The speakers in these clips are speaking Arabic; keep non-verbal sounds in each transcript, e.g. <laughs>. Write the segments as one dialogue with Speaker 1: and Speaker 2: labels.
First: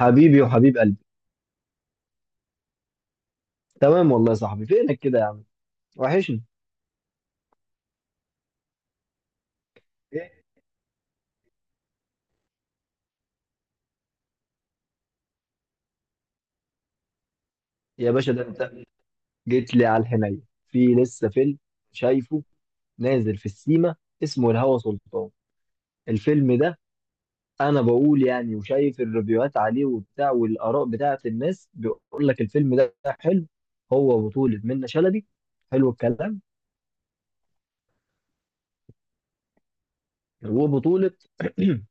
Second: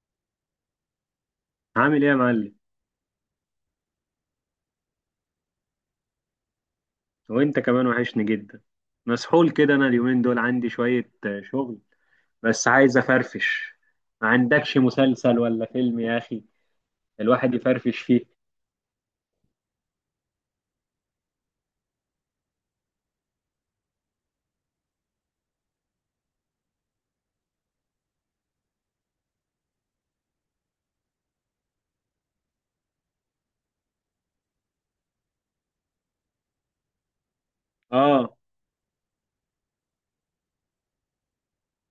Speaker 1: حبيبي وحبيب قلبي.
Speaker 2: عامل ايه يا معلم؟
Speaker 1: تمام والله يا صاحبي، فينك كده يا عم؟ وحشني.
Speaker 2: وانت كمان وحشني جدا. مسحول كده، انا اليومين دول
Speaker 1: ايه
Speaker 2: عندي شوية شغل. بس عايز افرفش. ما عندكش مسلسل ولا فيلم يا اخي الواحد يفرفش
Speaker 1: يا
Speaker 2: فيه؟
Speaker 1: باشا، ده انت جيت لي على الحنين. في لسه فيلم شايفه نازل في السيما اسمه الهوى سلطان. الفيلم ده انا بقول يعني، وشايف الريفيوهات عليه وبتاع والاراء بتاعه الناس بيقول لك الفيلم ده حلو. هو بطولة منة شلبي. حلو الكلام.
Speaker 2: اه.
Speaker 1: وبطولة <clears throat>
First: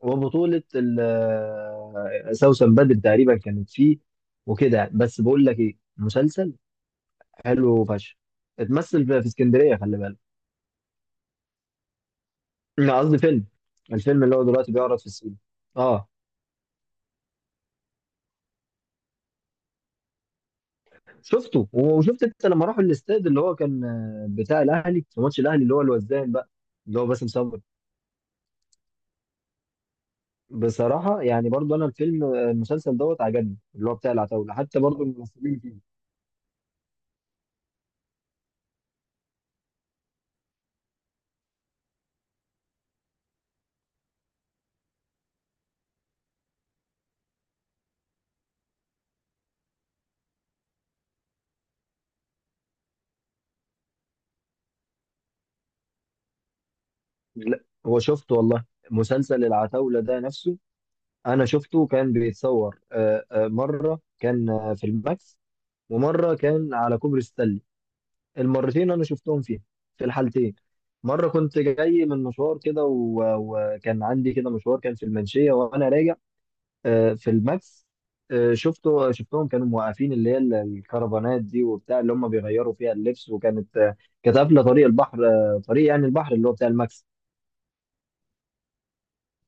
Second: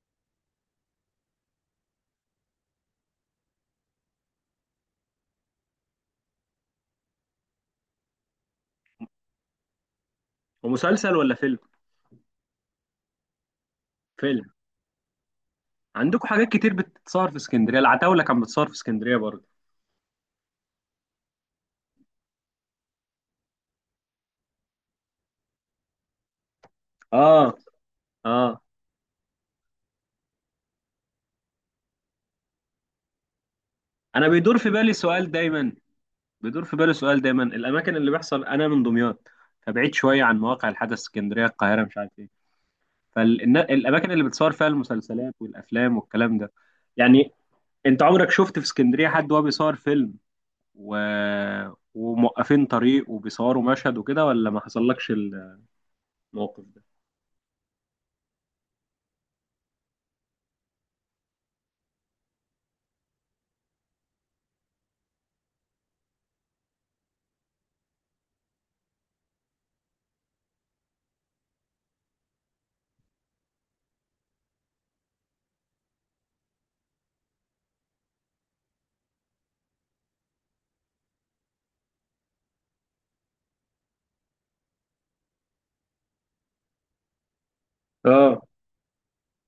Speaker 1: وبطولة سوسن بدر تقريبا كانت فيه، وكده يعني. بس بقول لك ايه، مسلسل حلو فشخ، اتمثل في اسكندريه، خلي بالك.
Speaker 2: ومسلسل ولا فيلم؟
Speaker 1: لا قصدي فيلم، الفيلم اللي هو
Speaker 2: فيلم.
Speaker 1: دلوقتي بيعرض في السينما. اه
Speaker 2: عندكم حاجات كتير بتتصور في اسكندرية، العتاولة كان بتصور في اسكندرية برضه.
Speaker 1: شفته، وشفت انت لما راحوا الاستاد اللي هو كان بتاع الاهلي في ماتش الاهلي اللي هو الوزان بقى، اللي هو باسم
Speaker 2: اه،
Speaker 1: سمر.
Speaker 2: اه.
Speaker 1: بصراحه يعني برضو انا الفيلم، المسلسل دوت عجبني اللي هو بتاع
Speaker 2: انا
Speaker 1: العتاوله،
Speaker 2: بيدور في
Speaker 1: حتى
Speaker 2: بالي
Speaker 1: برضو
Speaker 2: سؤال
Speaker 1: الممثلين
Speaker 2: دايما،
Speaker 1: فيه.
Speaker 2: الاماكن اللي بيحصل، انا من دمياط، فبعيد شوية عن مواقع الحدث، اسكندرية، القاهرة، مش عارف ايه، فالاماكن اللي بتصور فيها المسلسلات والافلام والكلام ده، يعني، انت عمرك شفت في اسكندريه حد وهو بيصور فيلم و... وموقفين طريق وبيصوروا مشهد وكده، ولا ما حصلكش الموقف ده؟
Speaker 1: لا هو شفته والله، مسلسل العتاوله ده نفسه انا شفته كان بيتصور، مره كان في الماكس، ومره كان على كوبري ستانلي. المرتين انا شفتهم فيها، في الحالتين. مره كنت جاي من مشوار كده وكان عندي كده مشوار كان في المنشيه وانا راجع، في الماكس. شفتهم كانوا موقفين اللي هي الكرفانات دي وبتاع اللي هم بيغيروا فيها اللبس، وكانت كانت قافله طريق البحر، طريق يعني البحر اللي هو بتاع الماكس.
Speaker 2: اه.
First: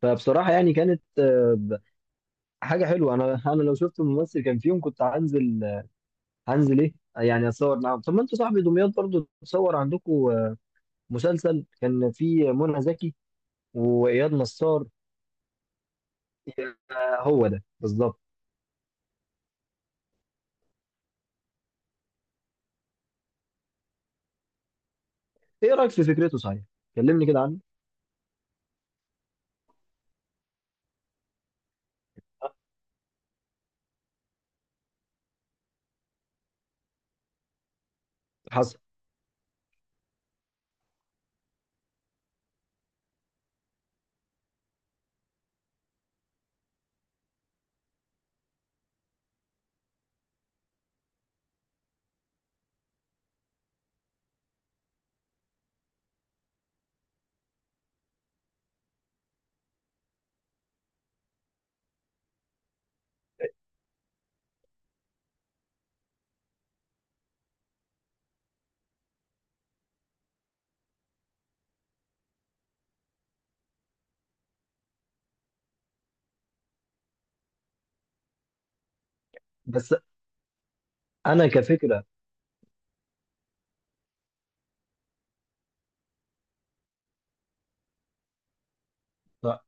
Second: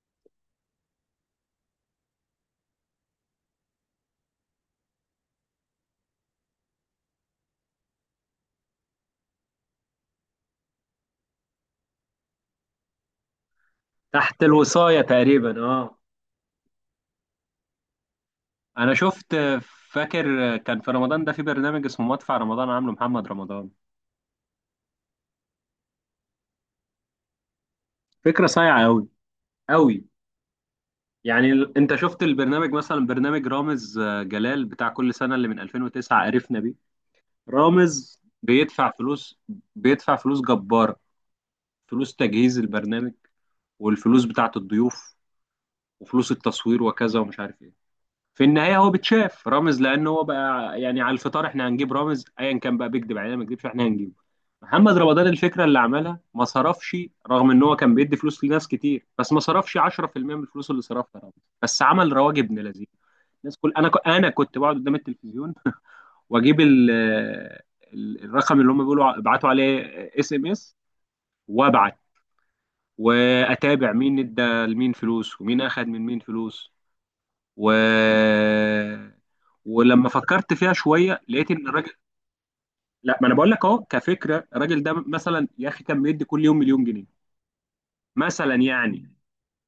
Speaker 1: فبصراحه يعني كانت حاجه حلوه. انا <laughs> انا لو شفت ممثل كان فيهم كنت هنزل، هنزل ايه يعني اتصور معاهم. طب ما انتوا صاحبي دمياط برضو تصور عندكم، مسلسل كان فيه منى زكي واياد
Speaker 2: تحت
Speaker 1: نصار.
Speaker 2: الوصايه تقريبا، اه.
Speaker 1: يا- هو ده بالظبط.
Speaker 2: انا شفت، فاكر كان في رمضان ده في برنامج اسمه مدفع رمضان عامله محمد رمضان.
Speaker 1: ايه رايك في فكرته صحيح؟ كلمني كده عنه.
Speaker 2: فكره صايعه قوي قوي. يعني انت شفت البرنامج، مثلا برنامج رامز جلال بتاع كل سنه اللي من 2009 قرفنا. رامز
Speaker 1: حصل.
Speaker 2: بيدفع فلوس، بيدفع فلوس جبارة، فلوس تجهيز البرنامج، والفلوس بتاعة الضيوف، وفلوس التصوير وكذا ومش عارف ايه. في النهاية هو بتشاف رامز، لأن هو بقى يعني على الفطار، احنا هنجيب رامز أيا كان بقى، بيكذب علينا ما بيكذبش، احنا هنجيبه. محمد رمضان الفكرة اللي عملها ما صرفش، رغم ان هو كان بيدي فلوس لناس كتير، بس ما صرفش 10% من الفلوس اللي صرفها رامز. بس عمل رواج ابن لذيذ. الناس كل انا كنت بقعد قدام التلفزيون واجيب الرقم اللي هم بيقولوا ابعتوا عليه اس ام اس، وابعت، واتابع مين ادى لمين فلوس، ومين اخد من مين فلوس. و
Speaker 1: بس
Speaker 2: ولما فكرت فيها شويه
Speaker 1: انا
Speaker 2: لقيت ان الراجل،
Speaker 1: كفكره.
Speaker 2: لا، ما انا بقول لك اهو كفكره. الراجل ده مثلا يا اخي كان بيدي كل يوم مليون جنيه، مثلا يعني،
Speaker 1: لا،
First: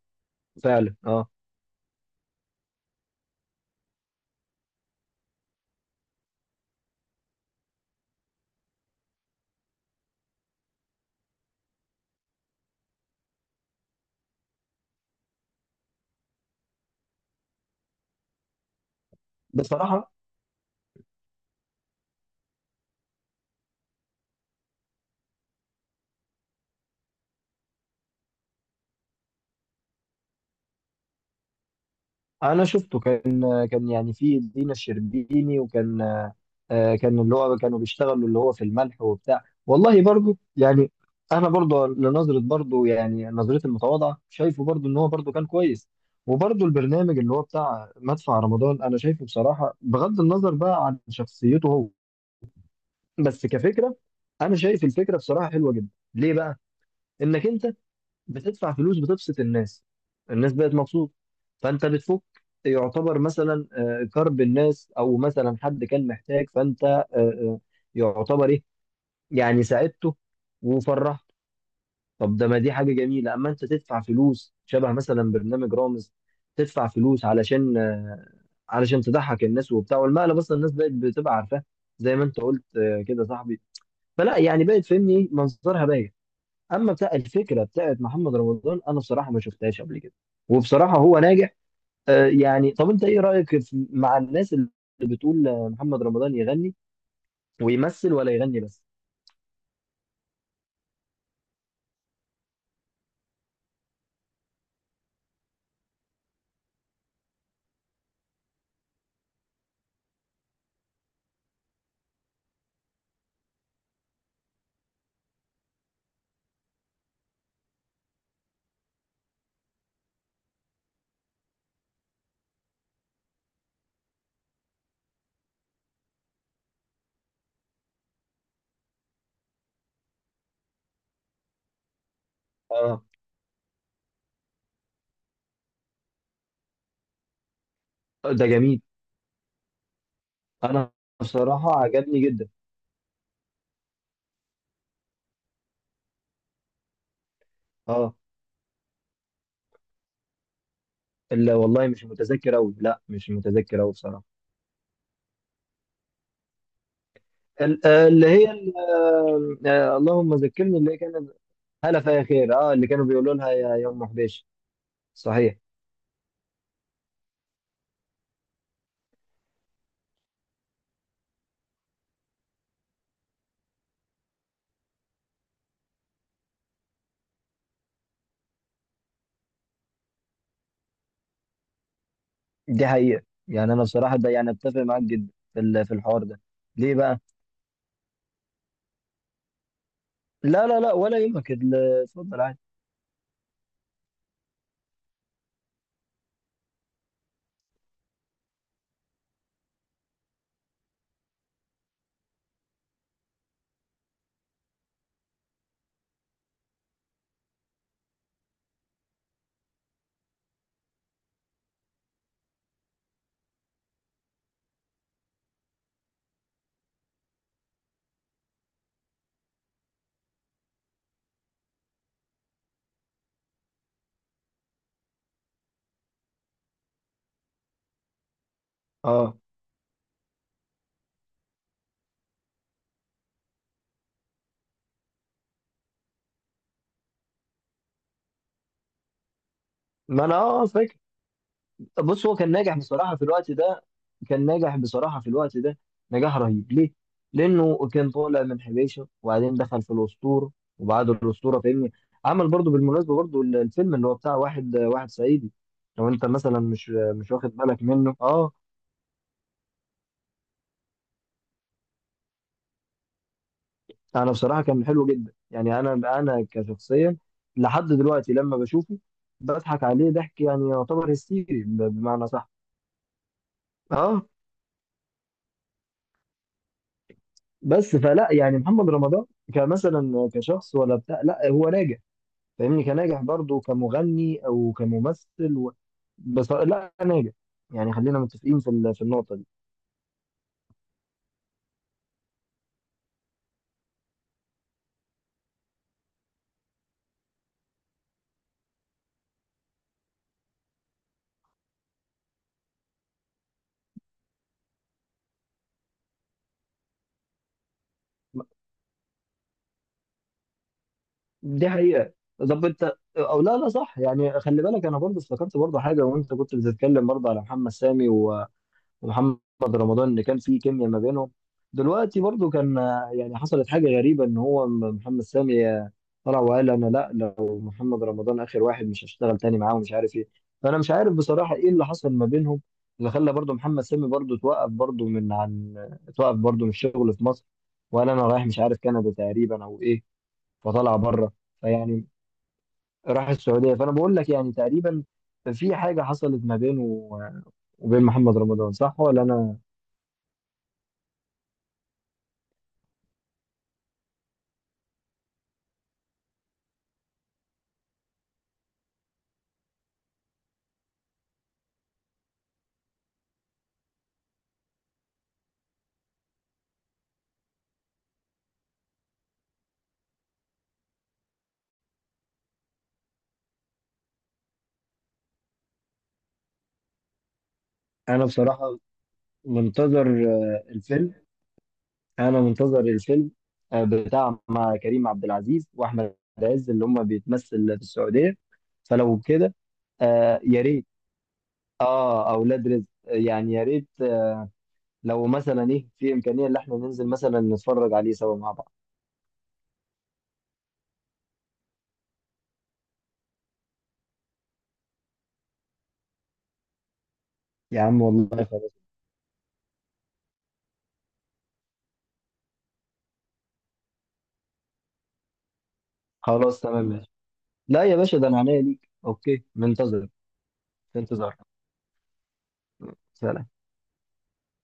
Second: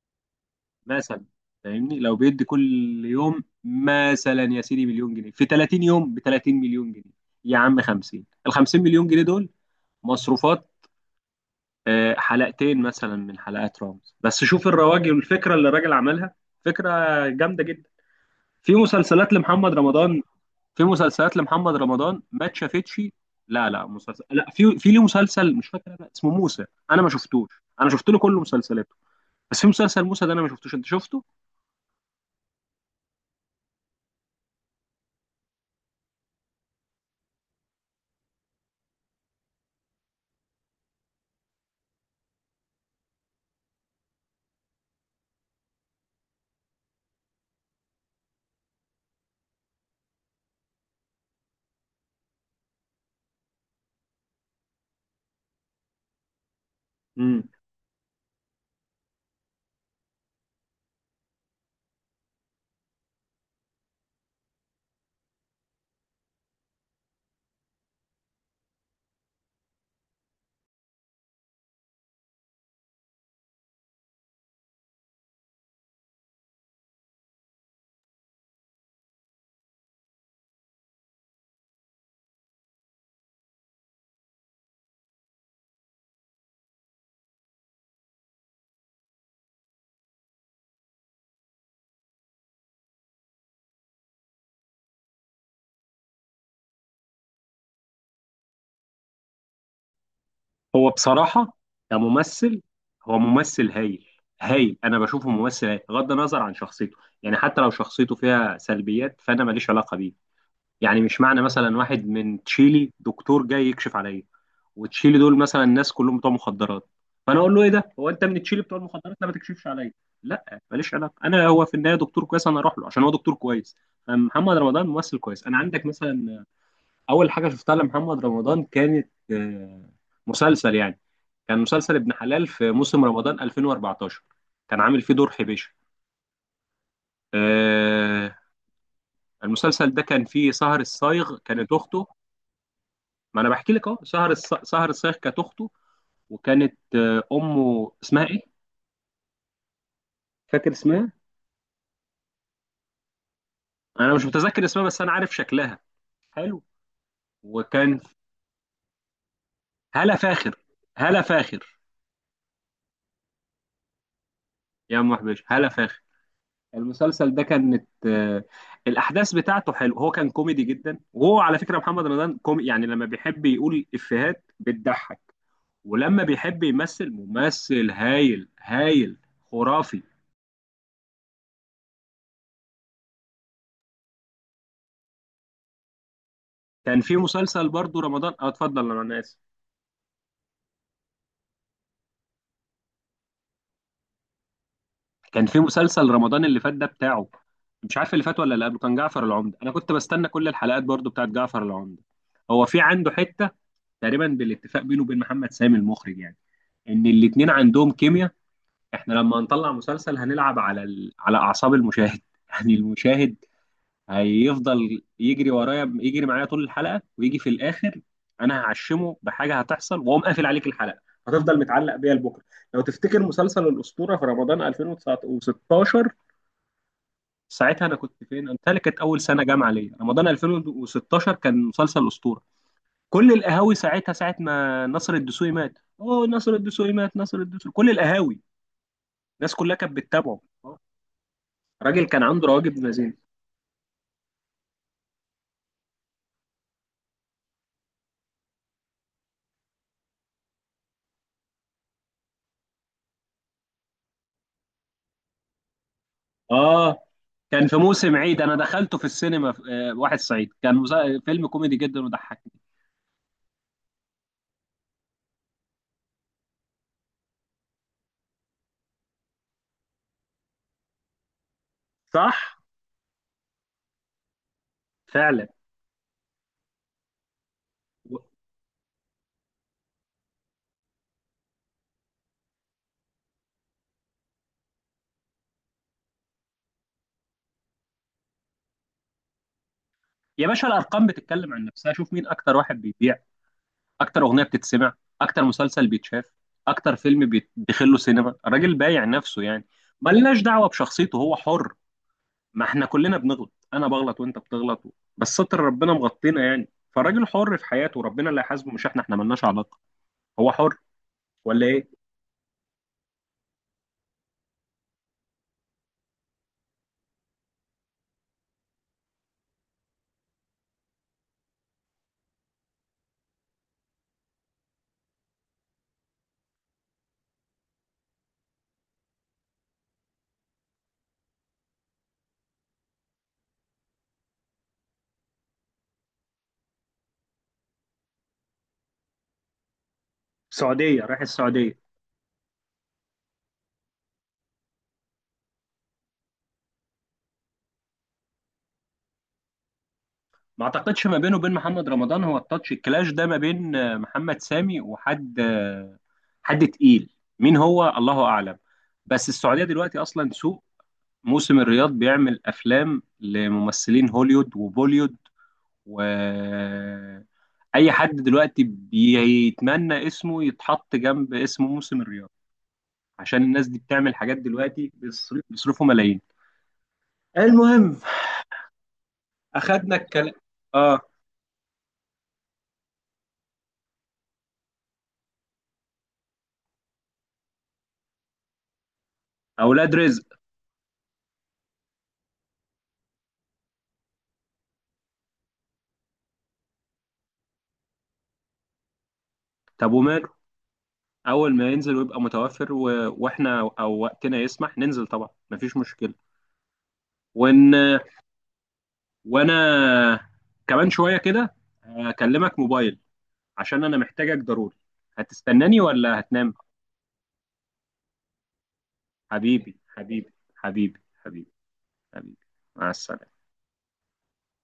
Speaker 1: فعلا
Speaker 2: مثلا،
Speaker 1: اه.
Speaker 2: فاهمني، لو بيدي كل يوم مثلا يا سيدي مليون جنيه في 30 يوم، ب 30 مليون جنيه، يا عم 50 50 مليون جنيه دول مصروفات حلقتين مثلا من حلقات رامز. بس شوف الرواج والفكره اللي الراجل عملها، فكره جامده جدا. في مسلسلات لمحمد
Speaker 1: بصراحه
Speaker 2: رمضان، ما اتشافتش. لا لا مسلسل، لا، في ليه مسلسل مش فاكر أنا اسمه موسى، انا ما شفتوش. انا شفت له كل مسلسلاته، بس في مسلسل موسى ده انا ما شفتوش، انت شفته؟
Speaker 1: انا شفته، كان كان يعني في دينا الشربيني، وكان كان اللي هو كانوا بيشتغلوا اللي هو في الملح وبتاع، والله برضو يعني انا برضو لنظره برضو يعني نظرتي المتواضعه شايفه برضو ان هو برضو كان كويس. وبرضو البرنامج اللي هو بتاع مدفع رمضان انا شايفه بصراحه، بغض النظر بقى عن شخصيته هو، بس كفكره، انا شايف الفكره بصراحه حلوه جدا. ليه بقى؟
Speaker 2: امم
Speaker 1: انك انت بتدفع فلوس، بتبسط الناس، الناس بقت مبسوطه، فانت بتفك، يعتبر مثلا كرب الناس، او مثلا حد كان محتاج فانت يعتبر ايه يعني، ساعدته وفرحته. طب ده ما دي حاجه جميله، اما انت تدفع فلوس شبه مثلا برنامج رامز، تدفع فلوس علشان علشان تضحك الناس وبتاع، والمقلب اصلا الناس بقت بتبقى عارفاه، زي ما انت قلت كده صاحبي. فلا يعني بقت فهمني إيه؟ منظرها باين. اما بتاع الفكره بتاعت محمد رمضان انا بصراحه ما شفتهاش قبل كده، وبصراحه هو ناجح. آه يعني طب انت ايه رايك مع الناس اللي بتقول محمد رمضان يغني ويمثل ولا يغني بس؟
Speaker 2: هو بصراحه كممثل، هو ممثل هايل. هايل، انا بشوفه ممثل هايل بغض النظر عن شخصيته. يعني حتى لو شخصيته فيها سلبيات، فانا ماليش علاقه بيه. يعني مش معنى مثلا واحد من تشيلي دكتور جاي يكشف عليا، وتشيلي دول مثلا الناس كلهم بتوع مخدرات، فانا اقول له ايه ده، هو انت من تشيلي بتوع المخدرات، لا ما تكشفش عليا. لا، ماليش علاقه انا، هو في النهايه دكتور كويس، انا اروح له عشان هو دكتور كويس. محمد رمضان ممثل كويس. انا عندك مثلا، اول حاجه شفتها لمحمد رمضان كانت مسلسل يعني، كان مسلسل ابن حلال في موسم
Speaker 1: اه،
Speaker 2: رمضان 2014، كان عامل فيه دور حبيشه. آه،
Speaker 1: ده جميل.
Speaker 2: المسلسل ده كان فيه سهر
Speaker 1: انا
Speaker 2: الصايغ كانت
Speaker 1: بصراحه
Speaker 2: اخته.
Speaker 1: عجبني جدا.
Speaker 2: ما انا بحكي لك اهو، سهر الصايغ كانت اخته، وكانت امه
Speaker 1: اه،
Speaker 2: اسمها ايه؟ فاكر اسمها؟
Speaker 1: لا والله مش متذكر قوي، لا مش متذكر قوي
Speaker 2: انا مش
Speaker 1: بصراحه.
Speaker 2: متذكر اسمها بس انا عارف شكلها. حلو.
Speaker 1: ال-
Speaker 2: وكان،
Speaker 1: آه، اللي هي ال- آه، آه،
Speaker 2: هلا
Speaker 1: اللهم
Speaker 2: فاخر.
Speaker 1: ذكرني اللي
Speaker 2: هلا
Speaker 1: كانت.
Speaker 2: فاخر.
Speaker 1: هلا فيا خير، اه اللي كانوا بيقولوا لها يا ام حبيش.
Speaker 2: يا ام وحبش،
Speaker 1: صحيح.
Speaker 2: هلا فاخر. المسلسل ده كانت الاحداث بتاعته حلو. هو كان كوميدي جدا، وهو على فكره محمد رمضان كومي، يعني لما بيحب يقول افيهات بتضحك، ولما بيحب يمثل، ممثل هايل هايل، خرافي.
Speaker 1: دي حقيقة يعني أنا بصراحة ده يعني أتفق معاك جدا في في الحوار ده. ليه
Speaker 2: كان في
Speaker 1: بقى؟
Speaker 2: مسلسل برضو رمضان، اه، اتفضل انا اسف.
Speaker 1: لا لا لا ولا يهمك اتفضل عادي.
Speaker 2: كان في مسلسل رمضان اللي فات ده بتاعه، مش عارف اللي فات ولا اللي قبله، كان جعفر العمدة. انا كنت بستنى كل الحلقات برضو بتاعت جعفر العمدة. هو في عنده حتة تقريبا بالاتفاق بينه وبين محمد سامي المخرج، يعني ان الاتنين عندهم كيمياء، احنا لما هنطلع مسلسل هنلعب على اعصاب المشاهد <laughs> يعني المشاهد هيفضل يجري ورايا، يجري معايا طول الحلقة، ويجي في الاخر انا هعشمه بحاجة هتحصل، واقوم قافل عليك الحلقة، هتفضل متعلق بيها لبكره. لو تفتكر مسلسل الاسطوره في رمضان 2019، ساعتها انا كنت فين؟ قلت لك كانت اول
Speaker 1: أه
Speaker 2: سنه جامعه ليا. رمضان 2016 كان مسلسل اسطوره، كل القهاوي ساعتها ساعه ما نصر الدسوقي مات، اوه نصر الدسوقي مات، نصر الدسوقي، كل القهاوي الناس كلها كانت
Speaker 1: ما أنا
Speaker 2: بتتابعه
Speaker 1: أه فاكر.
Speaker 2: راجل كان
Speaker 1: بص هو
Speaker 2: عنده
Speaker 1: كان ناجح
Speaker 2: رواجب مزين.
Speaker 1: بصراحة في الوقت ده، كان ناجح بصراحة في الوقت ده، نجاح رهيب. ليه؟ لأنه كان طالع من حبيشة، وبعدين دخل في الأسطورة، وبعد الأسطورة فاهمني عمل برضو بالمناسبة برضو الفيلم اللي هو بتاع واحد واحد صعيدي. لو أنت مثلا مش
Speaker 2: اه.
Speaker 1: مش واخد
Speaker 2: كان في
Speaker 1: بالك منه
Speaker 2: موسم عيد
Speaker 1: أه.
Speaker 2: انا دخلته في السينما في واحد صعيد، كان فيلم كوميدي جدا وضحكني.
Speaker 1: انا بصراحه كان حلو جدا، يعني انا انا كشخصيا لحد دلوقتي لما بشوفه بضحك عليه ضحك يعني يعتبر هستيري بمعنى
Speaker 2: صح،
Speaker 1: صح. اه.
Speaker 2: فعلا.
Speaker 1: بس
Speaker 2: و-
Speaker 1: فلا يعني محمد رمضان كمثلا كشخص ولا بتاع، لا هو ناجح فاهمني، كناجح برضه كمغني او كممثل و... بس لا ناجح، يعني خلينا متفقين في في النقطه دي.
Speaker 2: يا باشا الارقام بتتكلم عن نفسها، شوف مين اكتر واحد بيبيع، اكتر اغنيه بتتسمع، اكتر مسلسل بيتشاف، اكتر فيلم بيدخل له سينما. الراجل بايع نفسه يعني، ملناش دعوه بشخصيته، هو حر، ما احنا كلنا بنغلط، انا بغلط وانت بتغلط، بس ستر ربنا مغطينا يعني. فالراجل حر في حياته، ربنا اللي هيحاسبه مش احنا، احنا ملناش علاقه، هو حر، ولا
Speaker 1: دي
Speaker 2: ايه؟
Speaker 1: حقيقة. طب انت او لا لا صح يعني، خلي بالك انا برضه افتكرت برضه حاجة وانت كنت بتتكلم برضه على محمد سامي ومحمد رمضان اللي كان في كيمياء ما بينهم. دلوقتي برضو كان يعني حصلت حاجة غريبة، ان هو محمد سامي طلع وقال انا لا لو محمد رمضان اخر واحد مش هشتغل تاني معاه ومش عارف ايه. فانا مش عارف بصراحة ايه اللي حصل ما بينهم، اللي خلى برضو محمد سامي برضو توقف برضو من عن توقف برضو من الشغل في مصر، وقال انا رايح مش عارف كندا تقريبا او ايه، فطلع
Speaker 2: السعوديه، رايح
Speaker 1: بره.
Speaker 2: السعوديه.
Speaker 1: فيعني راح السعودية، فانا بقول لك يعني تقريبا في حاجة حصلت ما بينه آه، وبين محمد رمضان، صح ولا انا؟
Speaker 2: ما اعتقدش ما بينه وبين محمد رمضان، هو التاتش الكلاش ده ما بين محمد سامي وحد حد تقيل، مين هو الله اعلم. بس السعوديه دلوقتي اصلا سوق، موسم الرياض بيعمل افلام لممثلين هوليوود وبوليوود، و اي حد دلوقتي بيتمنى اسمه يتحط جنب اسم موسم الرياض، عشان الناس دي بتعمل حاجات دلوقتي، بيصرفوا ملايين. المهم،
Speaker 1: انا بصراحه
Speaker 2: اخدنا
Speaker 1: منتظر
Speaker 2: الكلام. اه.
Speaker 1: الفيلم. انا منتظر الفيلم بتاع مع كريم عبد العزيز واحمد عز اللي هم بيتمثل في السعوديه. فلو كده.
Speaker 2: اولاد رزق،
Speaker 1: آه يا ريت. اه اولاد رزق يعني يا ريت لو مثلا ايه في امكانيه ان احنا ننزل مثلا نتفرج عليه سوا مع بعض.
Speaker 2: طب وماله، اول ما ينزل ويبقى متوفر واحنا او وقتنا يسمح ننزل طبعا، مفيش مشكلة. وان
Speaker 1: يا عم والله خلاص.
Speaker 2: وانا كمان شوية كده هكلمك موبايل، عشان انا محتاجك ضروري. هتستناني ولا هتنام؟
Speaker 1: خلاص تمام ماشي. لا يا باشا، ده انا عينيا ليك، اوكي
Speaker 2: حبيبي
Speaker 1: منتظر.
Speaker 2: حبيبي حبيبي
Speaker 1: انتظار.
Speaker 2: حبيبي، حبيبي، مع السلامة.
Speaker 1: سلام.